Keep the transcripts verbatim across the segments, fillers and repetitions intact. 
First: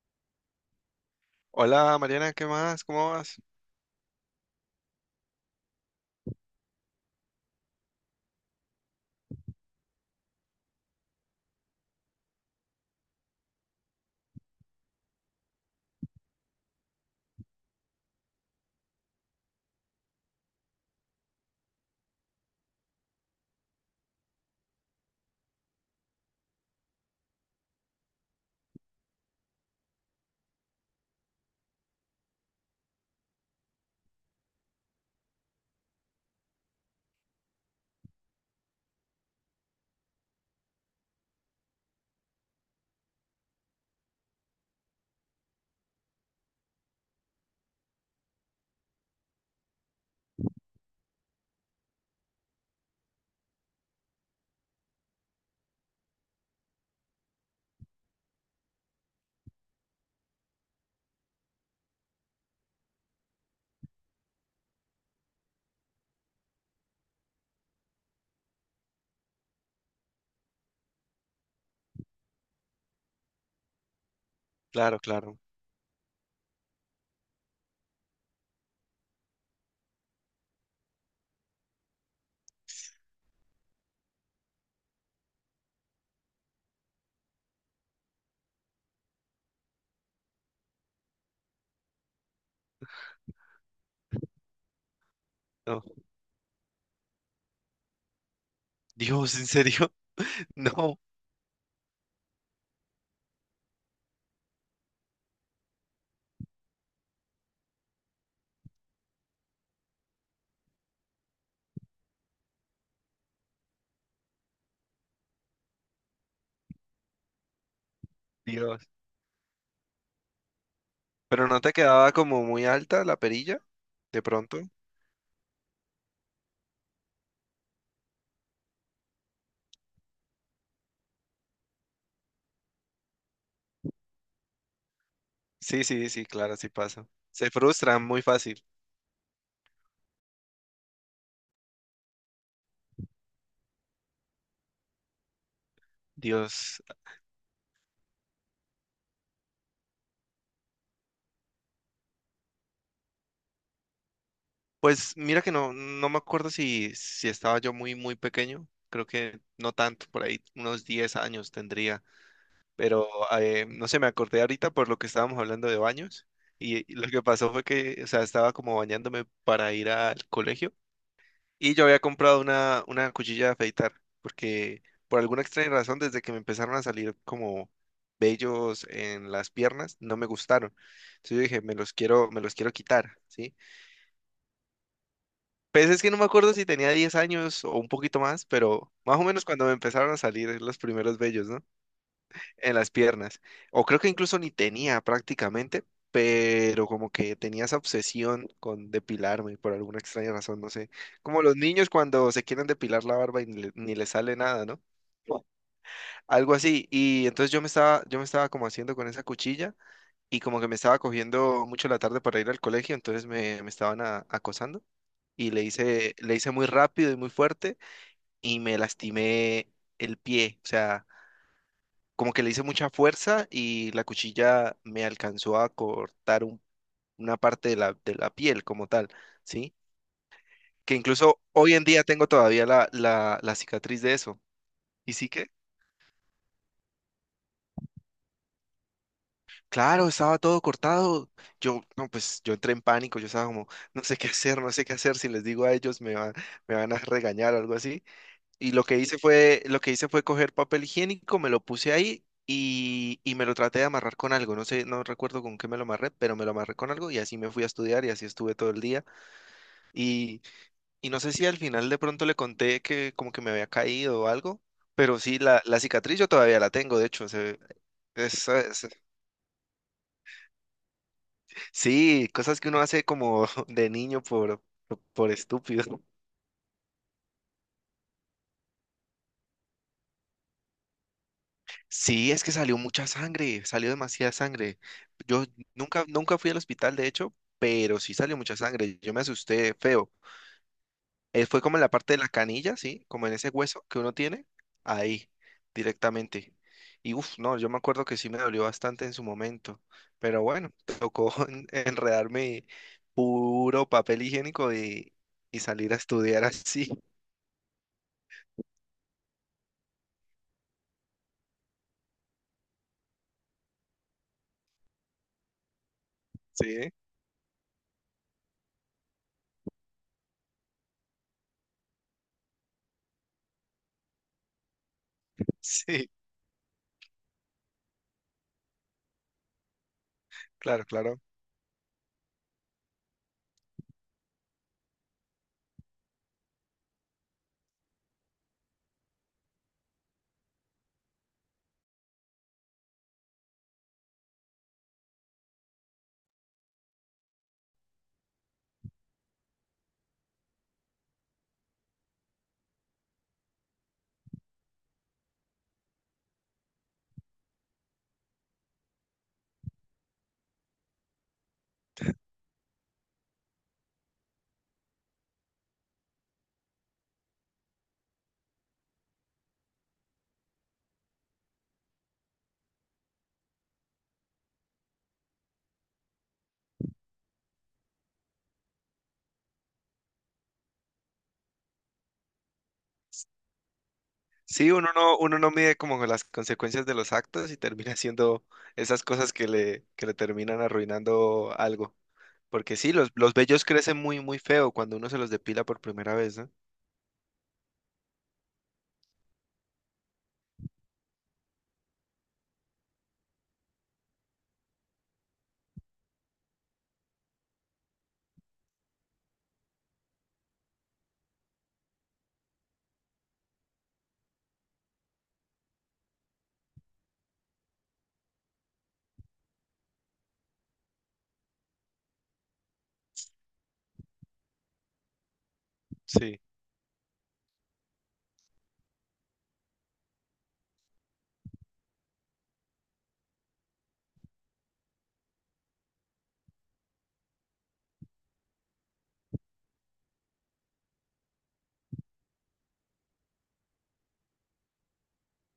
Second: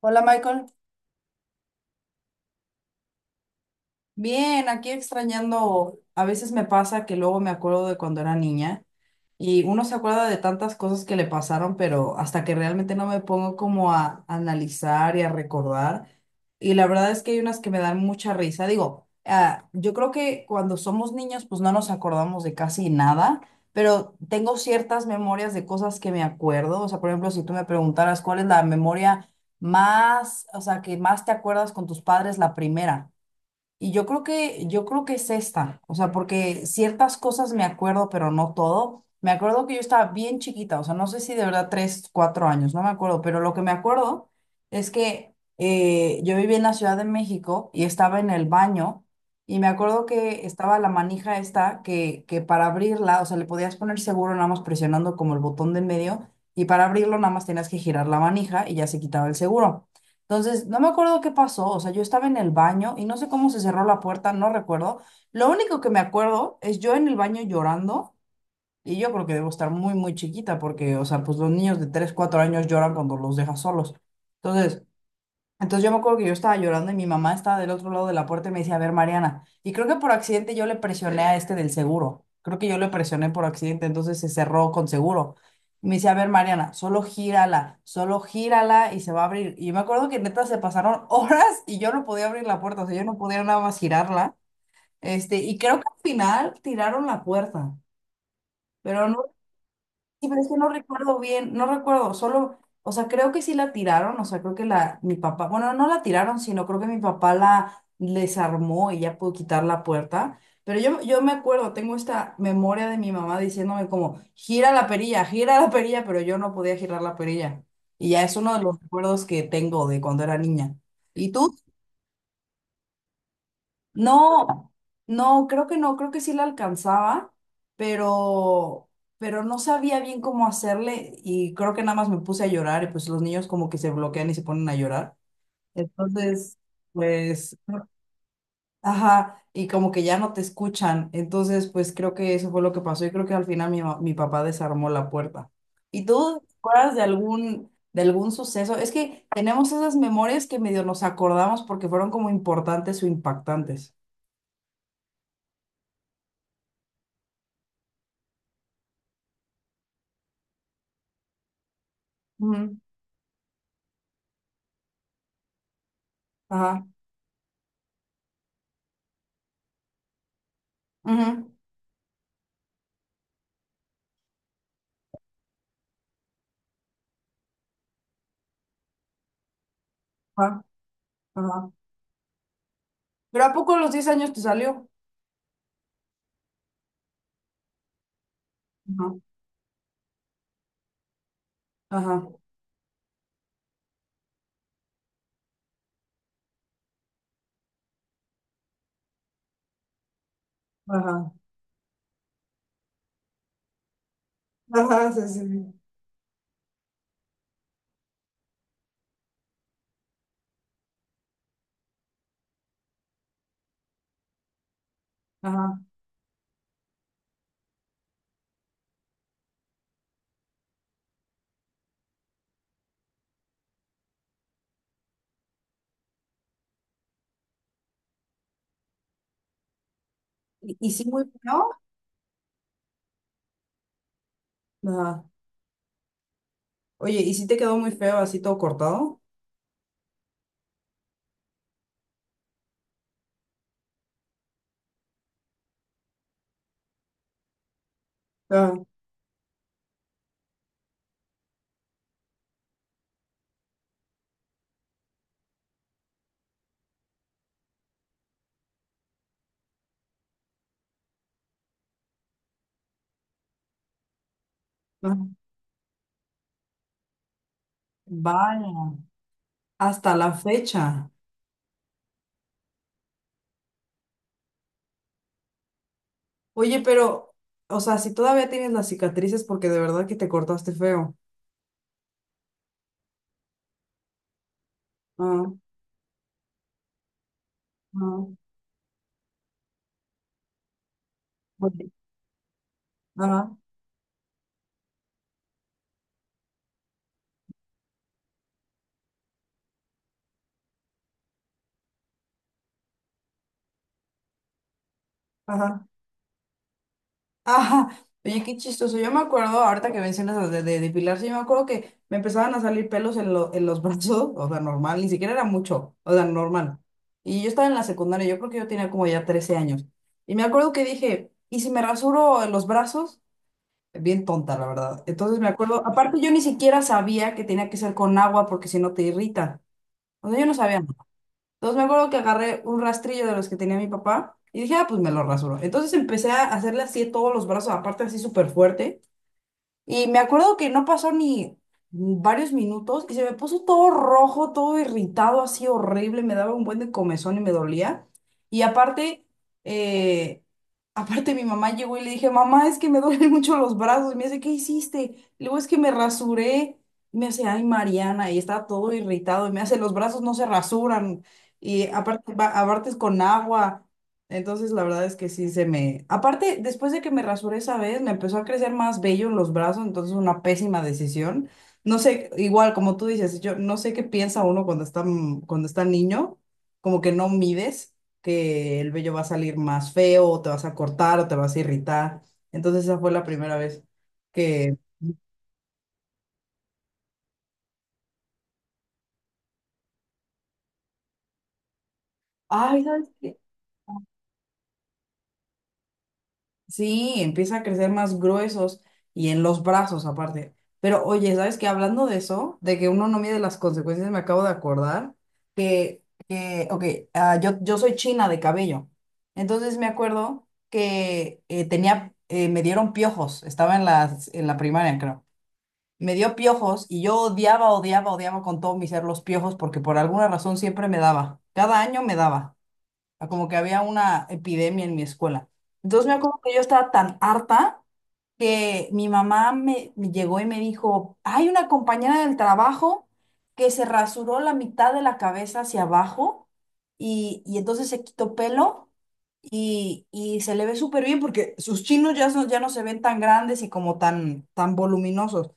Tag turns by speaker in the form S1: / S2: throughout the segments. S1: Hola Michael.
S2: Hola Mariana, ¿qué más? ¿Cómo vas?
S1: Bien, aquí extrañando, a veces me pasa que luego me acuerdo de cuando era niña y uno se acuerda de tantas cosas que le pasaron, pero hasta que realmente no me pongo como a analizar y a recordar. Y la verdad es que hay unas que me dan mucha risa. Digo, ah, yo creo que cuando somos niños pues no nos acordamos de casi nada, pero tengo ciertas memorias de cosas que me acuerdo. O sea, por ejemplo, si tú me preguntaras cuál es la memoria más, o sea, que más te acuerdas con tus padres, la primera. Y yo creo que, yo creo que es esta, o sea, porque ciertas cosas me acuerdo, pero no todo. Me acuerdo que yo estaba bien chiquita, o sea, no sé si de verdad tres, cuatro años, no me acuerdo, pero lo que me acuerdo es que eh, yo vivía en la Ciudad de México y estaba en el baño y me acuerdo que estaba la manija esta que, que para abrirla, o sea, le podías poner seguro nada más presionando como el botón de en medio y para abrirlo nada más tenías que girar la manija y ya se quitaba el seguro. Entonces, no me acuerdo qué pasó, o sea, yo estaba en el baño y no sé cómo se cerró la puerta, no recuerdo. Lo único que me acuerdo es yo en el baño llorando y yo creo que debo estar muy, muy chiquita porque, o sea, pues los niños de tres cuatro años lloran cuando los dejas solos. Entonces,
S2: Claro, claro.
S1: entonces yo me acuerdo que yo estaba llorando y mi mamá estaba del otro lado de la puerta y me decía, a ver, Mariana, y creo que por accidente yo le presioné a este del seguro, creo que yo le presioné por accidente, entonces se cerró con seguro. Y me decía, a ver, Mariana, solo gírala, solo gírala y se va a abrir. Y me acuerdo que neta se pasaron horas y yo no podía abrir la puerta, o sea, yo no podía nada más girarla. Este, y creo
S2: No.
S1: que al final tiraron la puerta, pero no.
S2: Dios, ¿en serio?
S1: Sí, pero es que no
S2: No,
S1: recuerdo bien, no recuerdo, solo, o sea, creo que sí la tiraron, o sea, creo que la, mi papá, bueno, no la tiraron, sino creo que mi papá la desarmó y ya pudo quitar la puerta, pero yo, yo me acuerdo, tengo esta memoria de mi mamá diciéndome como, gira la perilla, gira la perilla, pero yo no podía girar la perilla, y ya es uno de los
S2: Dios.
S1: recuerdos que tengo de cuando era niña. ¿Y
S2: ¿Pero
S1: tú?
S2: no te quedaba como muy alta la perilla de pronto?
S1: No, no, creo que no, creo que sí la alcanzaba, pero, pero no sabía bien cómo hacerle y creo que nada más me puse a llorar y pues los niños como que se bloquean y se ponen a llorar.
S2: Sí, sí, sí, claro,
S1: Entonces,
S2: sí pasa. Se
S1: pues,
S2: frustran muy fácil.
S1: ajá, y como que ya no te escuchan. Entonces, pues creo que eso fue lo que pasó y creo que al final mi, ma- mi papá desarmó la puerta. ¿Y tú te
S2: Dios.
S1: acuerdas de algún, de algún suceso? Es que tenemos esas memorias que medio nos acordamos porque fueron como importantes o impactantes.
S2: Pues mira que no, no me acuerdo si, si estaba yo muy, muy pequeño. Creo que no tanto, por ahí unos diez años tendría. Pero eh, no sé, me acordé ahorita por lo que estábamos hablando de baños.
S1: Ajá,
S2: Y lo que pasó fue que, o sea, estaba como bañándome para ir al colegio.
S1: ujú,
S2: Y yo había comprado una, una cuchilla de afeitar, porque por alguna extraña razón, desde que me empezaron a salir como vellos en las piernas, no me
S1: ajá,
S2: gustaron. Entonces yo dije,
S1: ajá.
S2: me los quiero, me los quiero quitar,
S1: ¿Pero a
S2: ¿sí?
S1: poco a los diez años te salió?
S2: Pues es que no me acuerdo si tenía diez años o un poquito más, pero
S1: Ajá,
S2: más o menos cuando me empezaron a salir los primeros vellos, ¿no?
S1: ajá,
S2: En las piernas. O creo que incluso ni tenía prácticamente, pero como que tenía esa obsesión con depilarme por alguna extraña razón, no sé.
S1: ajá,
S2: Como los niños cuando se quieren depilar la barba y ni, le- ni les sale nada, ¿no?
S1: ajá, sí, sí, sí,
S2: Algo así. Y entonces yo me estaba, yo me estaba como haciendo con esa cuchilla y como que me estaba cogiendo mucho la tarde para ir al colegio, entonces me, me estaban a- acosando y le
S1: ajá.
S2: hice, le hice muy rápido y muy fuerte y me lastimé el pie, o sea, como que le hice mucha fuerza y la cuchilla me alcanzó a cortar un- una parte de la, de la piel como tal, ¿sí?
S1: ¿Y, y
S2: Que
S1: sí muy
S2: incluso
S1: feo?
S2: hoy en día tengo todavía la, la, la cicatriz de eso. Y
S1: Ajá.
S2: sí que,
S1: Oye, ¿y sí te quedó muy feo así todo cortado?
S2: claro, estaba todo cortado. Yo, no, pues yo entré en pánico, yo estaba como, no sé qué hacer, no sé qué hacer, si les digo a ellos me va- me van a regañar o algo así. Y
S1: Ajá,
S2: lo que hice fue, lo que hice fue coger papel higiénico, me lo puse ahí y, y me lo traté de amarrar con algo. No sé, no recuerdo con qué me lo amarré, pero me lo amarré con algo y así me fui a estudiar y así estuve todo el día. Y, y no sé si al final de pronto le conté que como que me había caído o algo, pero
S1: ajá.
S2: sí, la, la cicatriz yo todavía la tengo, de hecho. se- es-
S1: Vaya,
S2: es-
S1: hasta la fecha.
S2: sí, cosas que uno hace como de niño por, por estúpido.
S1: Oye, pero, o sea, si todavía tienes las cicatrices porque de verdad que te cortaste feo.
S2: Sí, es que salió mucha sangre, salió demasiada sangre. Yo
S1: Ajá,
S2: nunca, nunca fui al hospital, de hecho, pero sí
S1: ajá,
S2: salió mucha sangre. Yo me asusté feo. Eh, fue como en
S1: oye,
S2: la parte de la canilla, ¿sí? Como en ese
S1: ajá,
S2: hueso que uno tiene, ahí, directamente. Y uff, no, yo me acuerdo que sí me dolió bastante en su momento. Pero bueno, tocó en- enredarme puro papel higiénico y, y
S1: ajá.
S2: salir a estudiar así.
S1: Ajá, oye, qué chistoso. Yo me acuerdo, ahorita que mencionas lo de, de depilarse, yo me acuerdo que me empezaban a salir pelos en, lo- en los brazos, o sea, normal, ni siquiera era mucho, o sea, normal.
S2: Sí,
S1: Y yo estaba en la secundaria, yo creo que yo tenía como ya trece años. Y me acuerdo que dije, ¿y si me rasuro en los brazos? Bien tonta, la verdad. Entonces me acuerdo,
S2: sí,
S1: aparte yo ni siquiera sabía que tenía que ser con agua porque si no te irrita. O sea, yo no sabía.
S2: claro, claro.
S1: Entonces me acuerdo que agarré un rastrillo de los que tenía mi papá y dije, ah, pues me lo rasuro. Entonces empecé a hacerle así todos los brazos, aparte así súper fuerte. Y me acuerdo que no pasó ni varios minutos y se me puso todo rojo, todo irritado, así horrible, me daba un buen de comezón y me dolía. Y aparte, eh, aparte mi mamá llegó y le dije, mamá, es que me duelen mucho los brazos. Y me dice, ¿qué hiciste? Y luego es que me rasuré. Y me hace, ay, Mariana, y está todo irritado. Y me hace, los brazos no se rasuran. Y aparte, ba- aparte es con agua. Entonces, la verdad es que sí se me... Aparte, después de que me rasuré esa vez, me empezó a crecer más vello en los brazos, entonces una pésima decisión. No sé, igual como tú dices, yo no sé qué piensa uno cuando está, m- cuando está niño, como que no mides que el vello va a salir más feo, o te vas a cortar, o te vas a irritar. Entonces, esa fue la primera vez
S2: Sí,
S1: que...
S2: uno no, uno no mide como las consecuencias de los actos y termina haciendo esas cosas que le, que le terminan arruinando algo. Porque
S1: Ay,
S2: sí,
S1: ¿sabes
S2: los, los
S1: qué?
S2: vellos crecen muy, muy feo cuando uno se los depila por primera vez, ¿no?
S1: Sí, empieza a crecer más gruesos y en los brazos aparte. Pero oye, ¿sabes qué? Hablando de eso, de que uno no mide las consecuencias, me acabo de acordar que, que ok, ah, yo, yo soy china de cabello. Entonces me acuerdo que eh, tenía, eh, me dieron piojos, estaba en la, en la primaria, creo. Me dio piojos y yo odiaba, odiaba, odiaba con todo mi ser los piojos porque por alguna razón siempre me daba. Cada año me daba a como que había una epidemia en mi escuela. Entonces me acuerdo
S2: Sí,
S1: que yo estaba tan harta que mi mamá me, me llegó y me dijo, hay una compañera del trabajo que se rasuró la mitad de la cabeza hacia abajo y, y entonces se quitó pelo y, y se le ve súper bien porque sus chinos ya, son- ya no se ven tan grandes y como tan, tan voluminosos.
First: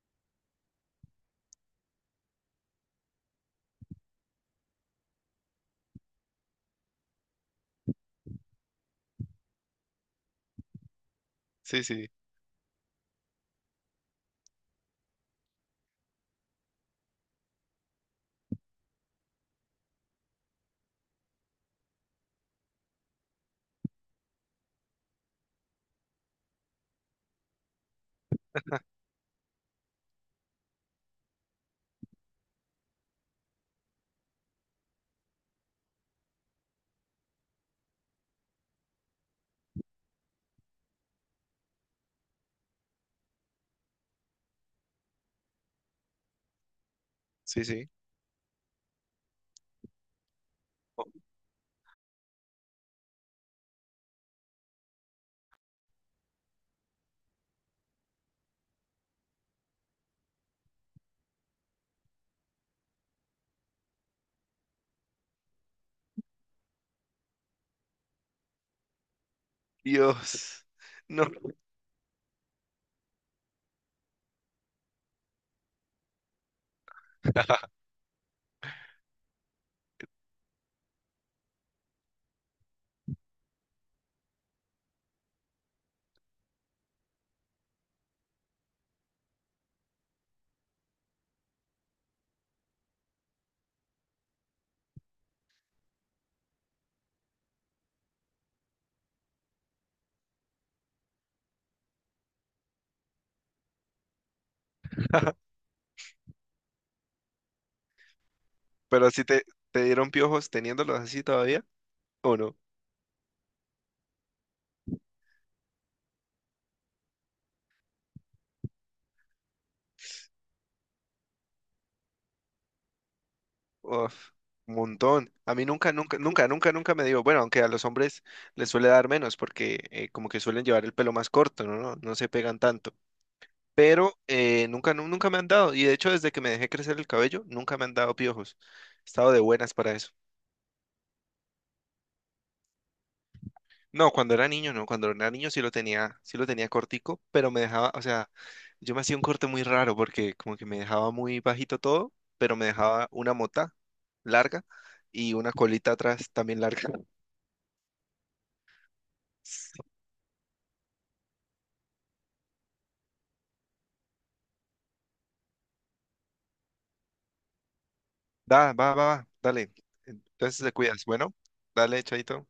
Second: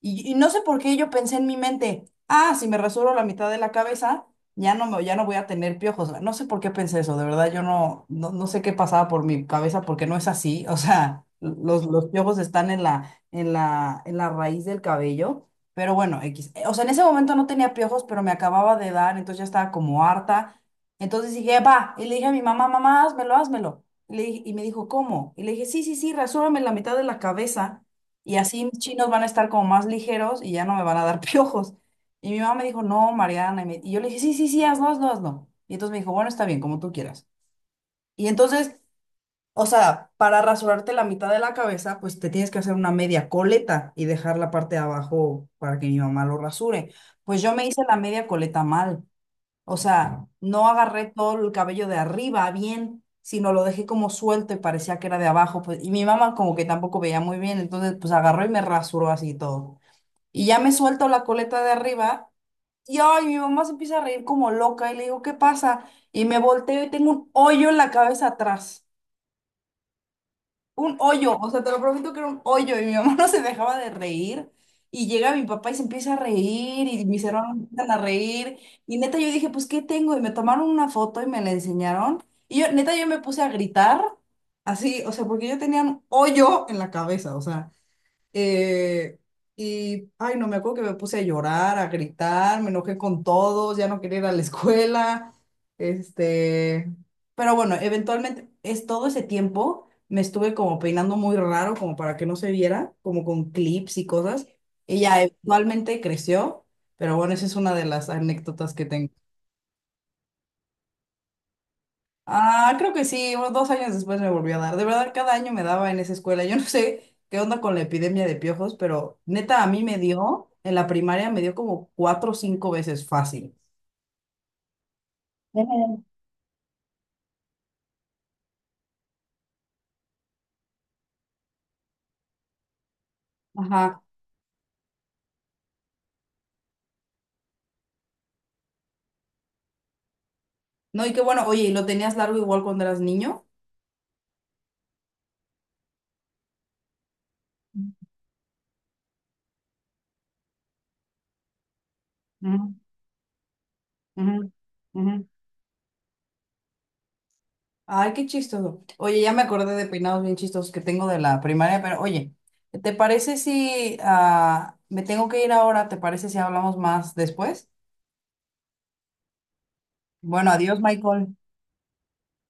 S1: Y, y no sé por qué yo pensé en mi mente, ah, si me rasuro la mitad de la cabeza, ya no me, ya no voy a tener piojos. No sé por qué pensé eso, de verdad, yo no, no, no sé qué pasaba por mi cabeza porque no es así. O sea,
S2: sí,
S1: los, los
S2: sí,
S1: piojos están en la, en la, en la raíz del cabello. Pero bueno, X. O sea, en ese momento no tenía piojos, pero me acababa de dar, entonces ya estaba como harta. Entonces dije, va, y le dije a mi mamá, mamá, házmelo, házmelo. Y, le dije- y me dijo, ¿cómo? Y le dije, sí, sí, sí, rasúrame la mitad de la cabeza. Y así mis chinos van a estar como más ligeros y ya no me van a dar piojos. Y mi mamá me dijo, no, Mariana. Y, me- y yo le dije, sí, sí, sí, hazlo, hazlo, hazlo. Y entonces me dijo, bueno, está bien, como tú quieras. Y entonces, o sea, para rasurarte la mitad de la cabeza, pues te tienes que hacer una media coleta y dejar la parte de abajo para que mi mamá lo rasure. Pues yo
S2: sí,
S1: me hice
S2: sí.
S1: la media coleta mal. O sea, no
S2: Oh,
S1: agarré todo el cabello de arriba bien, sino lo dejé como suelto y parecía que era de abajo. Pues, y mi mamá como que tampoco veía muy bien, entonces pues agarró y me rasuró así todo. Y ya me suelto la coleta de arriba y ay, mi mamá se empieza a reír como loca y le digo, ¿qué pasa? Y me volteo y tengo un hoyo en la cabeza atrás,
S2: Dios.
S1: un
S2: No,
S1: hoyo, o sea, te lo prometo que era un hoyo y mi mamá no se dejaba de reír y llega mi papá y se empieza a reír y mis hermanos empiezan a reír y neta yo dije, pues, ¿qué tengo? Y me tomaron una foto y me la enseñaron y yo, neta yo me puse a gritar así, o sea, porque yo tenía un hoyo en la cabeza, o sea. Eh, y, ay, no me acuerdo que me puse a llorar, a gritar, me enojé con todos, ya no quería ir a la escuela. Este, pero bueno, eventualmente es todo ese tiempo me estuve como peinando muy raro, como para que no se viera, como con clips y cosas. Y ya eventualmente creció, pero bueno, esa es una de las anécdotas que
S2: pero
S1: tengo.
S2: si te, te dieron piojos teniéndolos así todavía, ¿o no?
S1: Ah, creo que sí, unos dos años después me volvió a dar. De verdad, cada año me daba en esa escuela. Yo no sé qué onda con la epidemia de piojos, pero neta, a mí me dio, en la primaria me dio como cuatro o cinco veces fácil.
S2: Uf, un montón. A mí nunca,
S1: Ujú.
S2: nunca, nunca, nunca, nunca me dio. Bueno, aunque a los hombres les suele dar menos porque eh, como que suelen llevar el pelo más corto, ¿no? No, no se pegan tanto.
S1: Ajá.
S2: Pero eh, nunca, nu- nunca me han dado. Y de hecho, desde que me dejé crecer el cabello, nunca me han dado piojos. He estado de buenas para eso.
S1: No, y qué bueno, oye, ¿y lo tenías largo igual cuando eras niño?
S2: No, cuando era niño, no, cuando era niño sí lo tenía, sí lo tenía cortico, pero me dejaba, o sea, yo me hacía un corte muy raro porque como que me dejaba muy bajito todo, pero me
S1: Ujú,
S2: dejaba una mota
S1: ujú,
S2: larga
S1: ujú.
S2: y una colita atrás también larga.
S1: Ay, qué chistoso. Oye, ya me acordé de peinados bien chistosos que tengo de la primaria, pero oye, ¿te parece si ah, me tengo que ir ahora? ¿Te parece si hablamos más después?
S2: Va, va, va, va, dale.
S1: Bueno,
S2: Entonces te
S1: adiós,
S2: cuidas. Bueno,
S1: Michael.
S2: dale, chaito.